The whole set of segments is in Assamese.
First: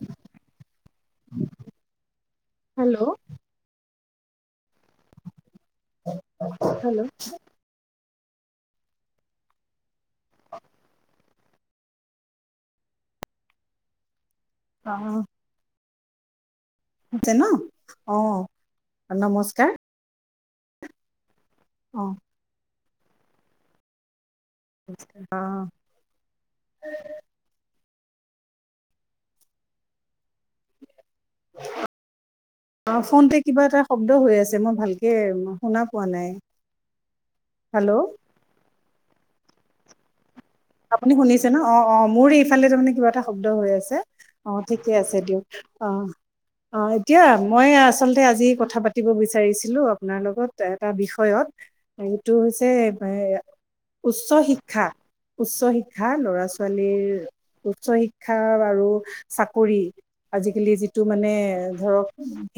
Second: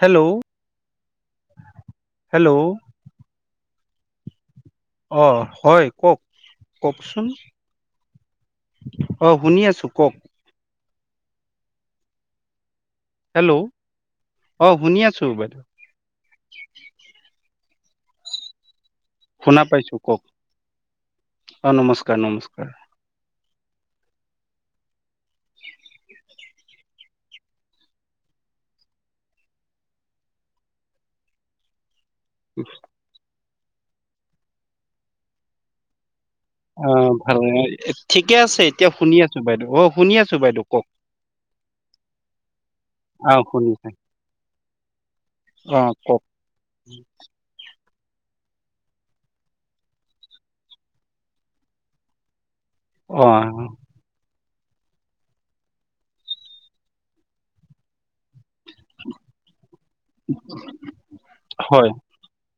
Hello, hello? অহ, হয় কওক, হেল্ল' কওকচোন! অ', শুনি আছো কওক। [unintelligible] হেল্ল', অ', শুনি আছো বাইদেউ। হৈছে ন? অ। শুনা নমস্কাৰ পাইছো কওক। অ', নমস্কাৰ নমস্কাৰ। অহ। অ', ফোন প কিবা এটা শব্দ হৈ আছে মই ভালকে শুনা পোৱা নাই। অ', ভাল হেল্ল' ঠিকে আছে এতিয়া শুনি আছো বাইদেউ। অ', শুনি আছো। বাইদেউ কওক আপুনি শুনিছে ন? অ', অ', মোৰ এইফালে তাৰমানে কিবা এটা অ শব্দ হৈ শুনিছে আছে। অ', ঠিকে আছে। দ অ', অ', এতিয়া মই আচলতে আজি কথা পাতিব বিচাৰিছিলো আপোনাৰ লগত এটা বিষয়ত, সেইটো হৈ অ এ উচ্চ শিক্ষা। উচ্চ শিক্ষা, ল'ৰা ছোৱালীৰ উচ্চ শিক্ষা আৰু চাকৰি, আজিকালি যিটো মানে হয় ধৰক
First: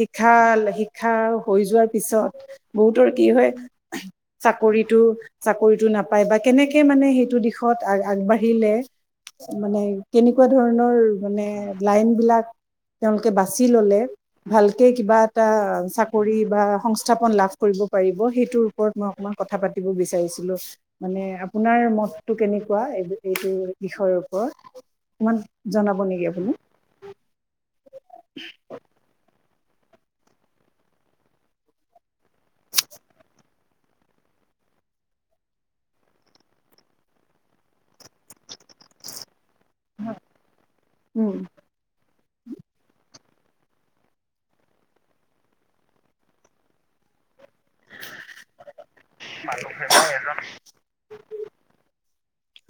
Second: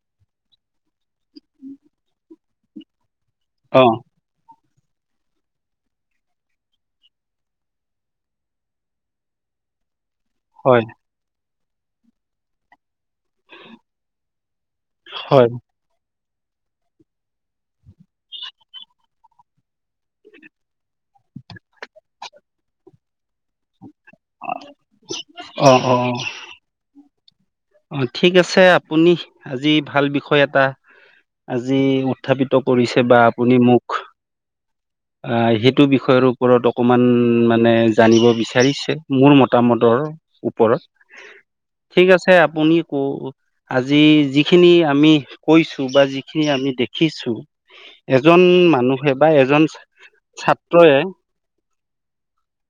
শিক্ষা শিক্ষা হৈ যোৱাৰ পিছত বহুতৰ কি হয় অ চাকৰিতটো নাপায় বা কেনেকে মানে সটো দিশত আগবাঢ়িলে মানে কেনেকুৱা হয় ধৰণৰ মানে লাইন বিলাক তেওঁলোকে বাচি ললে ভালকে কিবা এটা হয় কৰি বা সংস্থাপন লাভ কৰিব পাৰিব সেইটোৰ ওপৰত মই অকমান কথা পাতিব বিচাৰিছিলো ম মানে আপোনাৰ মততটো কেনেকুৱা এই এইটো বিষয়ৰ ওপৰত, অকণমান অ অ জনাব নেকি আপুনি? অ', ঠিক আছে আপুনি আজি ভাল বিষয় এটা আজি উত্থাপিত কৰিছে বা আপুনি মোক অ সেইটো বিষয়ৰ ওপৰত অকমান মানে জানিব বিচ হাৰিছে মোৰ মতামতৰ ওপৰত। উম ঠিক আছে আপুনি কো আজি যিখিনি আমি কৈছো বা যিখিনি আমি দেখিছো এজন মানুহে বা এজন ছা [unintelligible]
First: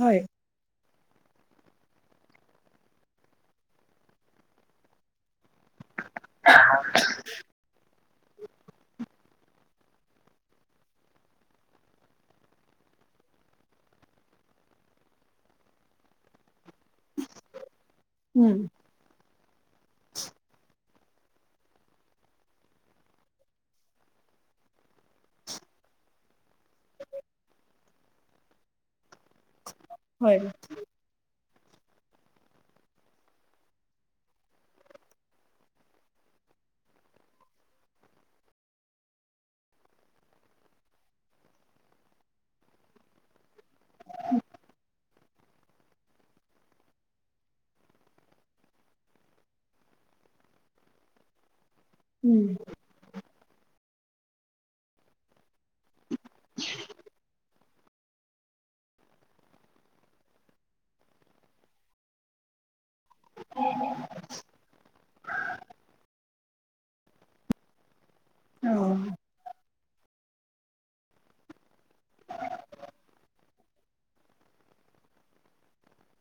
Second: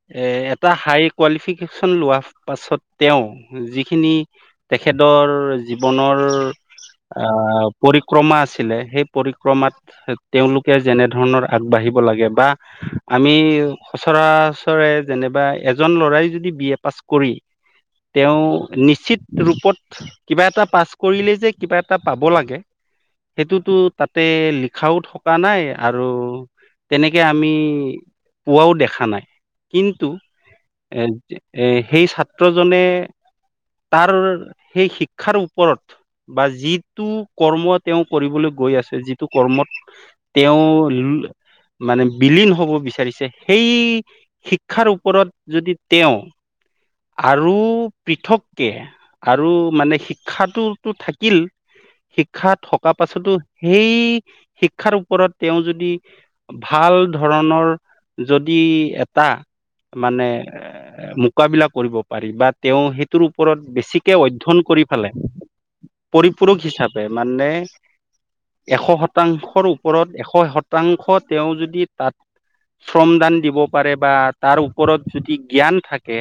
হয় এ এটা হাইক কোৱালিফিকেচন লোৱাৰ পাছত তেওঁ যিখিনি তেখেতৰ জীৱনৰ আহ পৰি পৰিক্ৰমা আছিলে সেই পৰিক্ৰমাত তেওঁলোকে যেনে ধৰণৰ আগবাঢ়িব লাগে বা আমি সচৰাচৰে যেনিবা এজন ল'ৰাই যদি বিয় পাছ কৰি। তেওঁ উম নিশ্চিত ৰূপত কিবা এটা পাছ কৰিলে যে কিবা এটা পাব লাগে সেইটোতো তাতে লিখাও থকা নাই আৰু তেনেকে আমি পোৱাও দেখা নাই। কিন্তু হয় এ এ সেই ছাত্ৰজনে, তাৰ সেই শিক্ষাৰ ওপৰত বা যিটো কৰ্ম তেওঁ কৰিবলৈ গৈ আছে যিটো কৰ্মত তেওঁ মানে বিলীন হ'ব বিচাৰিছে সেই শিক্ষাৰ ওপৰত যদি তেওঁ আৰু পৃথককে, আৰু মানে শিক্ষাটোতো থাকিল উম শিক্ষা থকা পাছতো, সেই শিক্ষাৰ ওপৰত তেওঁ যদি ভাল ধৰণৰ যদি এটা মানে এ মুকাবিলাক কৰিব পাৰি বা তেওঁ সেইটোৰ ওপৰত বেছিকে অধ্যয়ন কৰি পে পুৰুষ হিচাপে মানে অ এশ শতাংশ ৰ ওপৰত এশ শতাংশ তেওঁ যদি তাত শ্ৰমদান দিব পাৰে বা তাৰ ওপৰত যদি জ্ঞান থাকে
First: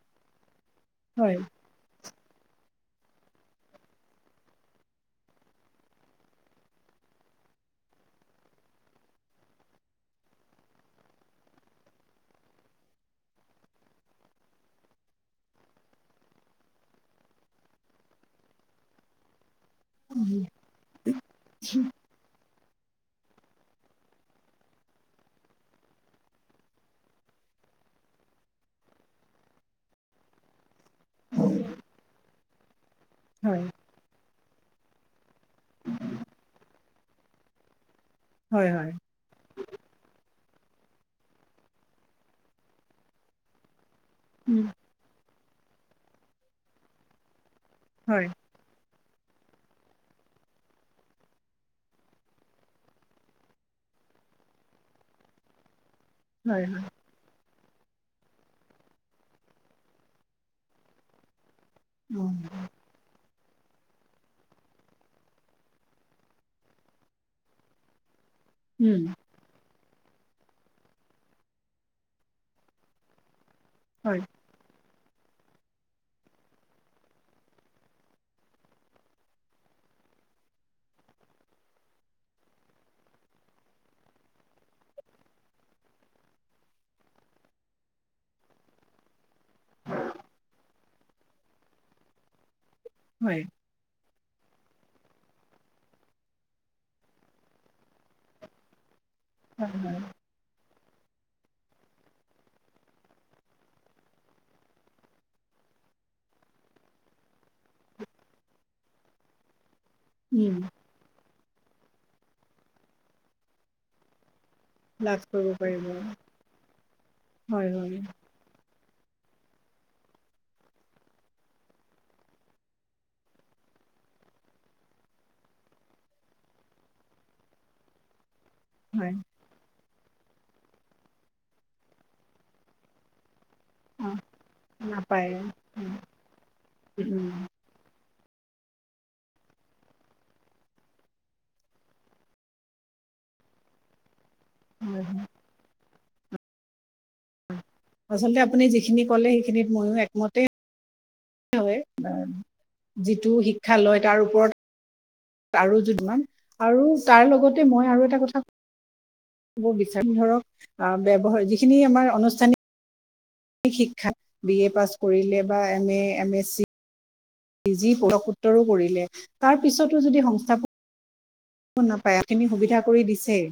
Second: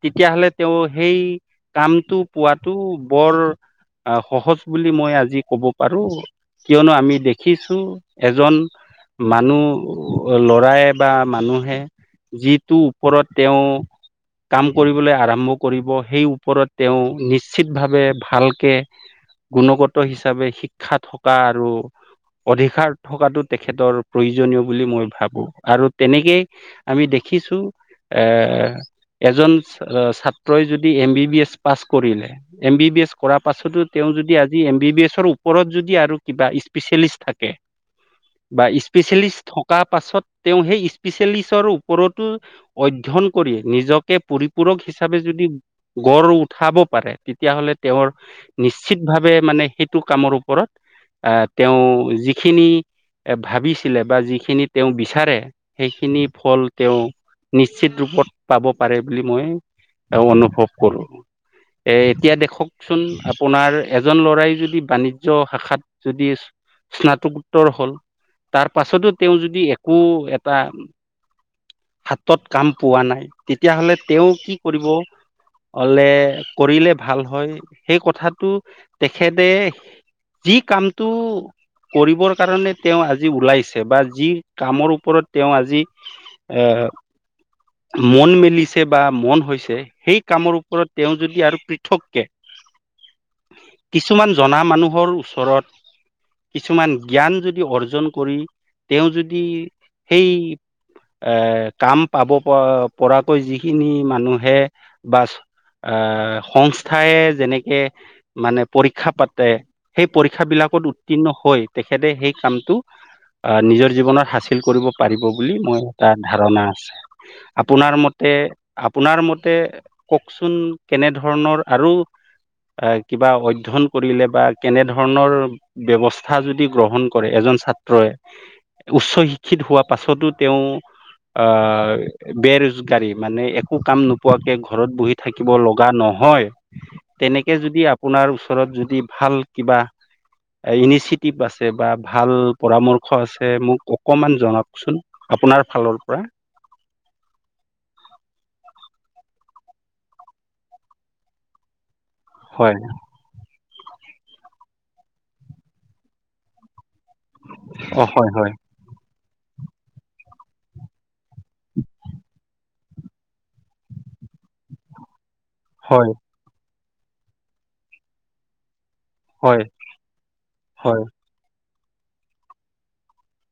তেতিয়াহলে তেওঁ সেই হয় কামটো পোৱাতটো বৰ আহ। সহজ বুলি মই আজি ক'ব পাৰো কিয়নো আমি দেখিছো এজন মানুহ ল'ৰায় বা মানুহে যিটো ওপৰত তেওঁ কাম কৰিবলৈ আৰম্ভ কৰিব। সেই ওপৰত তেওঁ নিশ্চিতভাৱে ভালকে গুণগত হিচাপে শিক্ষা থকা আৰু অধিকাৰ থকাটো তেখেতৰ প্ৰয়োজনীয় বুলি মই ভাবো আৰু তেনেকেই আমি দেখি কিছু এ এজন ছাত্ৰই যদি M B B S pass কৰিলে। এম বি বি এছ কৰা হয় পাছতো তেওঁ যদি আজি এম বি বি এছৰ ওপৰত যদি আৰু কিবা স্পেচিয়েলিষ্ট থাকে বা হয় হয় স্পেচিয়েলিষ্ট থকা পাছত তেওঁ সেই স্পেচিয়েলিষ্টৰ ওপৰতো অধ্যয়ন কৰি নিজক উম পৰিপূৰক হিচাপে যদি গৰ উঠাব পাৰে। তেতিয়া হ'লে তেওঁৰ হয় নি উচিতভাৱে মানে সেইটো কামৰ ওপৰত আহ। তেওঁ যিখিনি ভাবিছিলে বা যিখিনি তেওঁ বিচাৰে সেইখিনি ফল হয় হয় তেওঁ নিশ্চিত ৰূপত পাব পাৰে বুলি মই অনুভব কৰো। অ এতিয়া দেখচোন আপোনাৰ এজন ল'ৰাই যদি বাণিজ্য শাখাত যদি স্নাতকোত্তৰ হল। তাৰ উম পাছতো তেওঁ যদি একো এটা হাতত কাম পোৱা নাই। তেতিয়া হ'লে হয় তেওঁ কি কৰিব অলে কৰিলে ভাল হয়। সেই কথাটো তেখেতে যি কামটো কৰিবৰ কাৰণে তেওঁ আজি ওলাইছে বা যি কামৰ ওপৰত তেওঁ আজি এএ মন মেলিছে বা মন হৈছে। সেই কামৰ ওপৰত তেওঁ যদি আৰু পৃথককে উ হয়। কিছুমান জনা মানুহৰ ওচৰত কিছুমান জ্ঞান যদি অৰ্জন কৰি তেওঁ যদি হয় হয় সেই এ কাম পাব প পৰাকৈ যিখিনি মানুহে বা আহ সংস্থাই যেনেকে মানে পৰীক্ষা পাতে সেই পৰীক্ষা উম বিলাকত উত্তীৰ্ণ হৈ তেখেতে সেই কামটো আহ, নিজৰ জীৱনৰ সাঁচি হাচিল কৰিব লাভ পাৰিব কৰিব বুলি মই পাৰিব এটা ধাৰণা আছে। হয় আপোনাৰ হয় মতে আপোনাৰ মতে কওঁকচোন, কেনেধৰণৰ আৰু কিবা অধ্যয়ন কৰিলে বা কেনেধৰণৰ ব্যৱস্থা যদি গ্ৰহণ কৰে এজন ছাত্ৰই হয় উচ্চ শিক্ষিত হোৱা পাছতো তেওঁ অ বেৰ্জগাড়ী মানে একো কাম অ নোপোৱাকে ঘৰত বহি নাপায় থাকিব লগা উম নহয়। উম তেনেকে যদি আপোনাৰ ওচৰত যদি ভাল কিবা ইনিচিয়েটিভ আছে বা ভাল পৰামৰ্শ আছে। মোক অকমান জনাওকচোন। হয় হয় আপোনাৰ ফালৰ পৰা। আচলতে আপুনি যিখিনি কলে সেইখিনিত ময়ো একমতে হয়। হয় যিটো শিক্ষা লয় তাৰ ওপৰত আৰু যদুমান আৰু তাৰ লগতে মই অ আৰু এটা হয় কথা হয় কওঁ ক বিচাৰ ধৰক ব্যৱহাৰ যিখিনি আমাৰ অনুষ্ঠানিক শিক্ষা বি এ পাছ কৰিলে বা এম এ হয় এম এছ চি যি পোক উত্তৰো কৰিলে তাৰ হয় পিছতো যদি সংস্থাপক হয় শ নাপায় আখিনি সুবিধা কৰি দিছেই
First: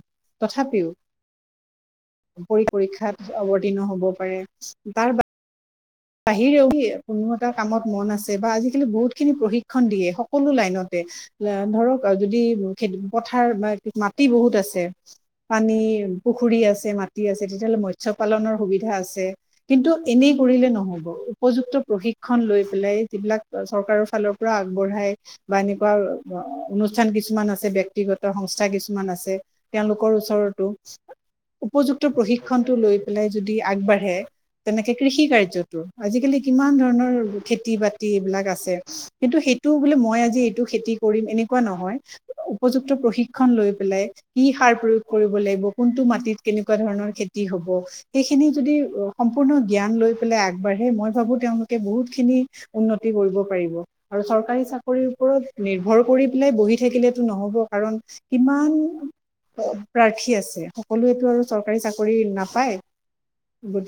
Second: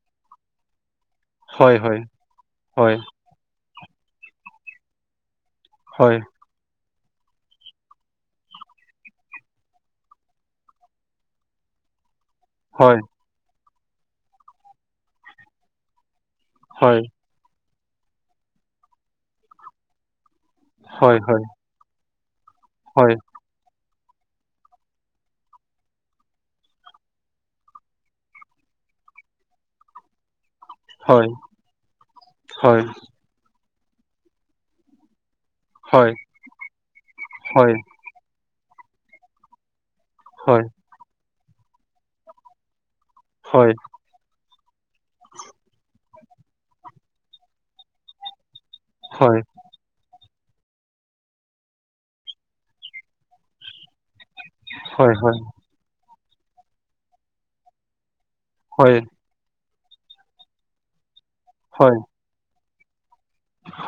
তথাপিও হয় পৰি হয় পৰীক্ষাত অৱতীৰ্ণ হব পাৰে তাৰ ব হয় বিহিৰে ও কোনো এটা কামত মন আছে বা আজিকালি বহুত খিনি প্ৰশিক্ষণ দিয়ে সকলো লাইনতে ধৰক যদি খেতি হয় পথাৰ বা মাটি বহুত আছে পানী পুখুৰী আছে হয় মাটি আছে তেতিয়াহ'লে মৎস্ পালনৰ সুবিধা আছে কিন্তু এনেই কৰিলে ন হয় হয় উপযুক্ত প্ৰশিক্ষণ লৈ পেলাই হয় যিবিলাক চৰকাৰৰ ফালৰ পৰা আগবঢ়াই বা এনেকুৱা অনুষ্ঠান কিছুমান আছে ব্ক্তিগত সংস্থা কিছুমান আছে ল তেওলোকৰ ওচৰতো হয় উপযুক্ত প্ৰশিক্ষনটো হয় লৈ পেলাই যদি আগবাঢ়ে তেনেকে কৃষি কাৰ্যত হয় আজিকালি কিমান ধৰণৰ খেতি হয় বাতি এইবিলাক আছে কিন্তু সেইটো বো মই আজি হয় এইটো খেতি কৰিম এনেকুৱা নহয় উপযুক্ত প্ৰশিক্ষণ লৈ হয় পেলাই কি সাৰ প্ৰয়োগ কৰিব লাগিব কোনটো মাটিত কেনেকুৱা ধৰণৰ খেতি হ'ব সেইখিনি হয় সম্পূৰ্ণ জ্ঞান লৈ পেলাই বাঢ়ে মই ভাবো তেওঁলোকে বহুত খিনি উন্নতি কৰিব পাৰিব আৰু চৰকাৰী চাকৰিৰ হয় হয় হয় ওপৰত নিৰ্ভৰ কৰি পেলাই বহি থাকিলেতো নহ'ব কাৰণ কিমান হয় প্ৰাৰ্থী আছে সকলোৱেতো আৰু চৰকাৰী হয় চাকৰি নাপায়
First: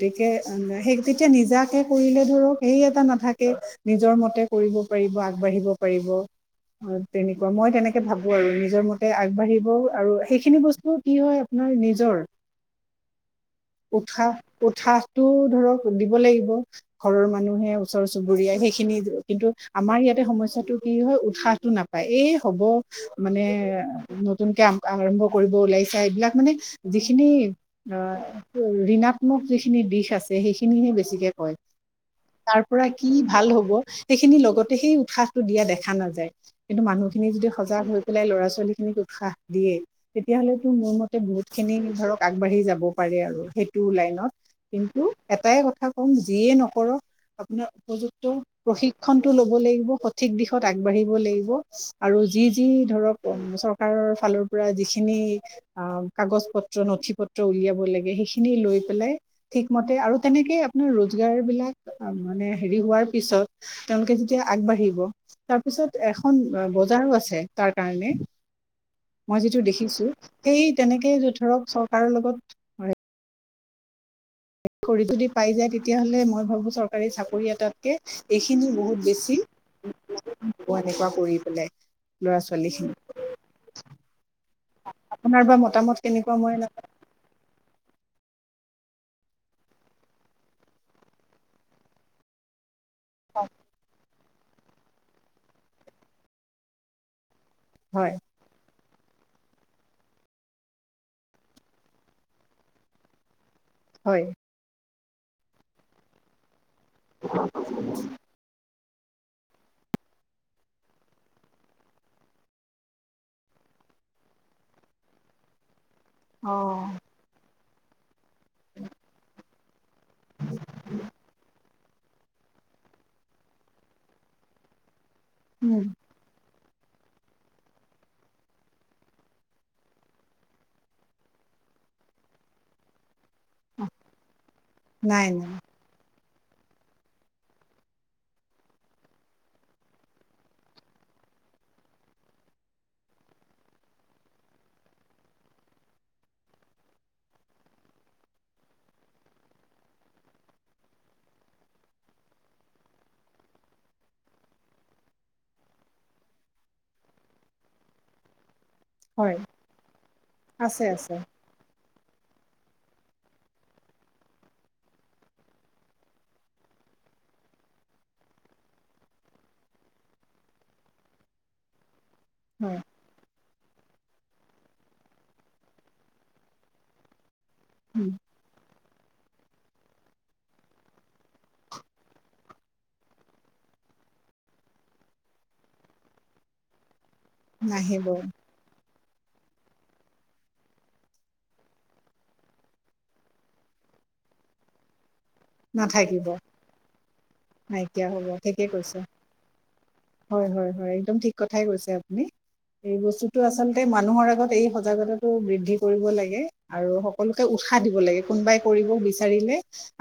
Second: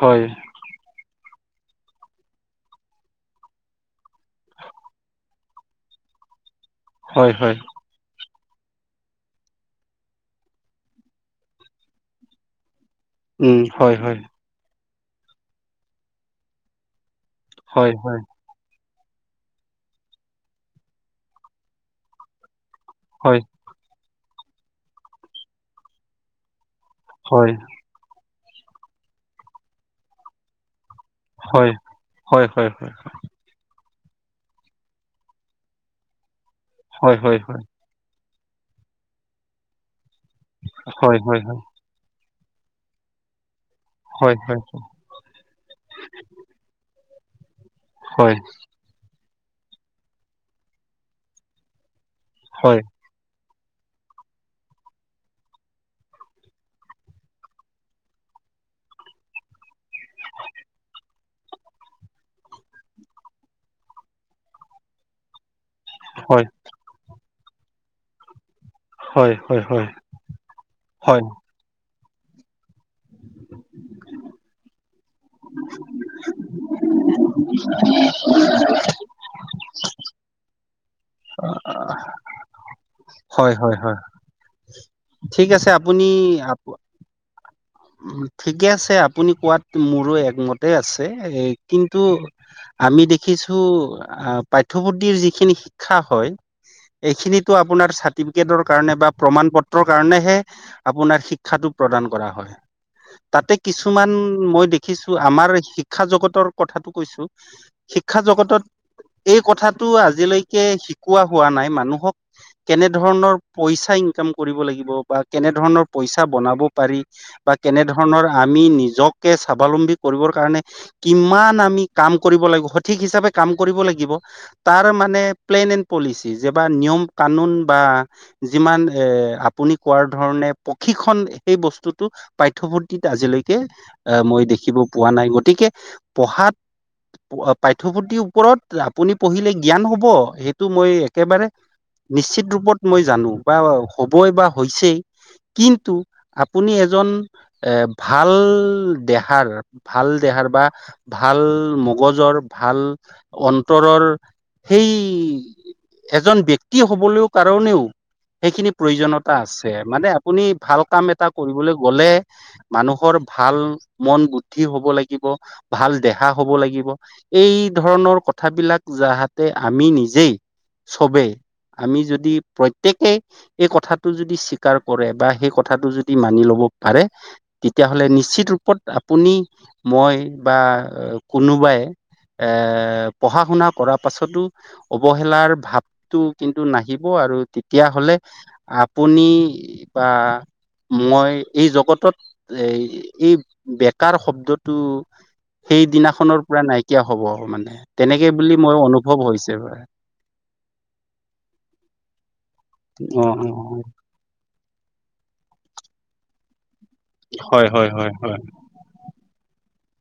হয় অ সেই তেতিয়া নিজাক কৰিলে ধৰক সেই এটা নাথাকে নিজৰ মতে কৰিব পাৰিব আগবাঢ়িব পাৰিব হয় হয় তেনেকুৱা হয় মই তেনেকে ভাব বো আৰু নিজৰ মতে আগবাঢ়িব আৰু সেইখিনি বস্তু কি হয় আপোনাৰ নিজৰ উম হয় হয় উৎসাহ উৎসাহটো ধৰক দিব লাগিব। ঘৰৰ মানুহে হয় ওচৰ হয় চুবুৰীয়াই সেখ খিনি কিন্তু আমাৰ ইয়াতে সমস্যয়াটো কি হয় উৎসাহটো নাপায় এই হ'ব হয়, মানে নতুনকে আৰম্ভ কৰিব ওলাইছা এইবিলাক মানে যিখিনি হয়, অ ঋণাত্মক যিখিনি দিশ আছে সেইখিনিহে বেছিকে কয়। হয়, হয়, তাৰ হয়, পৰা হয়। কি ভাল হ'ব সেইখিনি লগতে সেই উৎসাহটো দিয়া দেখা নাযায়। কিন্তু হয়, মানুহখিনি হয়, যদি হয়, সজাগ হৈ পেলাই লৰা ছোৱালীখিনিক উৎসাহ দিয়ে তেতিয়া হ'লেতো মোৰ মতে হয়, হয়, হয়, বহুতখিনি ধৰক আগবাঢ়ি যাব পাৰে আৰু সেইটো লাইনত হয়, হয়, কিন্তু এটাই কথাই কম নকৰ আপোনাৰ উপযুক্ত হয়, প্ৰশিক্ষণ টো ল'ব লাগিব, সঠিক দিশত আগবাঢ়িব লাগিব আৰু যি যি হয়, ধৰক [unintelligible] চৰকাৰৰ ফালৰ পৰা যিখিনি কাগজ পত্ৰ নঠি পত্ৰ উলিয়াব লাগে সেইখিনি লৈয় পেলাই ঠিকমতে আৰু তেনেকেই আপোনাৰ ৰ'দ বিয়াৰ বিলাক মানে হেৰি হোৱাৰ পিছত তেওঁলোকে যেতিয়া আগবাঢ়িব। তাৰপিছত, এখন হয়, বজাৰো আছে তাৰ কাৰণে। হয়, মই যিটো হয়, হয়। দেখিছো সেই তেনেকে হয়, ধৰক চৰকাৰৰ লগত হয় কৰি যদি পাই যায় তেতিয়াহ'লে মই ভাবো চৰকাৰী চাকৰি এটাতকে এইখিনিও বহুত বেছি [unintelligible] এনেকুৱা কৰি পেলাই ল'ৰা-ছোৱালীখিনি হয় হয় হয় আপোনাৰ ঠিক বা আছে মতামত আপুনি কেনেকুৱা মই আপ নাজানো। ঠিকে আছে আপুনি কোৱাত মোৰো একমতে আছে এ কিন্তু আমি দেখিছো পাঠ্যপুথিৰ যিখিনি শিক্ষা হয় এইখিনিত টো আপোনাৰ হয় চাৰ্টিফিকেটৰ কাৰণে বা প্ৰমাণ পত্ৰৰ কাৰণেহে আপোনাৰ শিক্ষাটো প্ৰদান কৰা হয়। তাতে কিছুমান হয় মই দেখিছো আমাৰ শিক্ষা জগতৰ কথাটো কৈছো শিক্ষা জগতত এই কথাটো আজিলৈকে শিকোৱা হোৱা নাই মানুহক কেনে ধৰণৰ পইচা ইনকাম কৰিব লাগিব বা কেনে ধৰণৰ পইচা অ বনাব পাৰি বা কেনে ধৰণৰ আমি নিজকে স্বাৱলম্বী কৰিবৰ কাৰণে কিমান আমি কাম কৰিব লাগিব সঠিক হিচাপে কাম কৰিব লাগিব তাৰ মানে প্লেন উম এণ্ড পলিচি যে নিয়ম কানুন বা যি আপুনি কোৱাৰ ধৰণে প্ৰশিক্ষণ সেই বস্তু টো পাঠ্যপুথিত আজিলৈকে আহ মই দেখিব পোৱা নাই গতিকে পঢ়াত পাঠ্যপুথিৰ ওপৰত আপুনি পঢ়িলে জ্ঞান হব সেইটো মই একেবাৰে নিশ্চিত ৰূপত মই জানো বা হবই বা হৈছেই কিন্তু আপুনি এজন এ ভাল দেহাৰ ভাল দেহাৰ বা ভাল ভাল মগজৰ ভাল অন্তৰৰ সেই এজন ব্যক্তি হবলৈও কাৰণেও সেইখিনি প্ৰয়োজনীয়তা হয় আছে মানে আপুনি ভাল আছে কাম আছে এটা কৰিবলে গলে মানুহৰ ভাল মন বুদ্ধি হব লাগিব ভাল দেহা হ হব লাগিব এই ধৰণৰ কথাবিলাক যাহতে আমি নিজেই চবেই আমি যদ যদি হয় প্ৰত্যয়েকেই এই কথাটো যদি স্বীকাৰ কৰে বা সেই কথাটো যদ দি মানি লব পাৰে তেতিয়াহলে উম, নিশ্চিত ৰূপত আপুনি মই বা কোনোবাই এ পঢ়া শুনা কৰা পাছতো অৱহেলাৰ ভাবটো কিন্তু নাহিব নাহিব আৰু তেতিয়া নাহিব হ'লে আপুনি বা মই এই জগতত এই-এই বেকাৰ শব্দটো সেই নাথাকিব দিনাখনৰ পৰা নাইকিয়া হ'ব মানে, নাইকিয়া তেনেকে বুলি মই অনুভৱ হৈছে বাৰু। হয়-হয়-হয় একদম ঠিক কথাই কৈছে আপুনি। এই অ বস্তুটো অ আচলতে মানুহৰ আগত এই সজাগতাটো বৃদ্ধি কৰিব লাগে আৰু সকলোকে হয় উৎসাহ হয় দিব হয় লাগে, হয় কোনোবাই কৰিব বিচাৰিলে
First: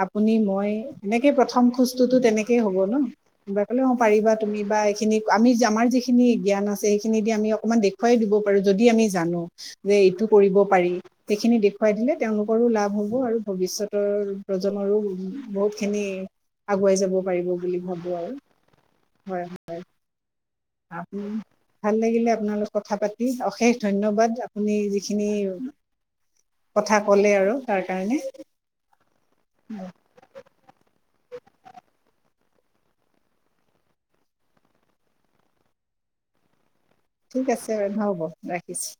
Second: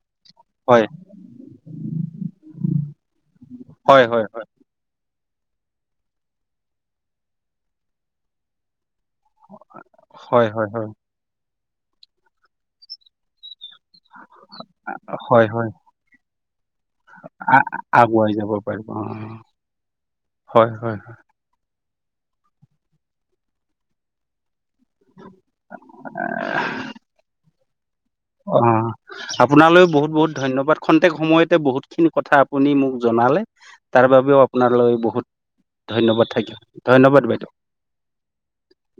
আপুনি মই হয় এনেকে প্ৰথম খোজ খোজটোতো তেনেকে হ'ব ন' [unintelligible] অ' হয় হয় পাৰিবা হয় তুমি বা এইখিনি আমি আমাৰ যিখিনি জ্ঞান আছে সেইখিনি দি আমি অকনমান দেখুৱাই দিব পাৰোঁ যদি আমি জানো যে এইটো হয় কৰিব হয় হয় পাৰি সেইখিনি দেখুৱাই দিলে তেওঁলোকৰো লাভ হ'ব আৰু ভৱিষ্যত ভৱিষ্যতৰ প্ৰজন্মৰো হয় হয় বহুত খিনি আগুৱাই যাব পাৰিব, অ' হয় হয়-হয়-হয়। আপুনি ভাল লাগিলে আপোনাৰ লগত কথা পাতি অশেষ ধন্যবাদ আপুনি যিখিনি কথা ক'লে আৰু তাৰ কাৰণে অ' আপোনালৈ বহুত-বহুত ধন্যবাদ [unintelligible] প্ৰত্যেক সময়তে বহুত খিনি কথা আপুনি মোক জনালে তাৰবাবেও আপোনালৈ বহুত। ধন্যবাদ থাকিল। ধন্যবাদ বাইদেউ। ঠিক আছে হ'ব ৰাখিছো।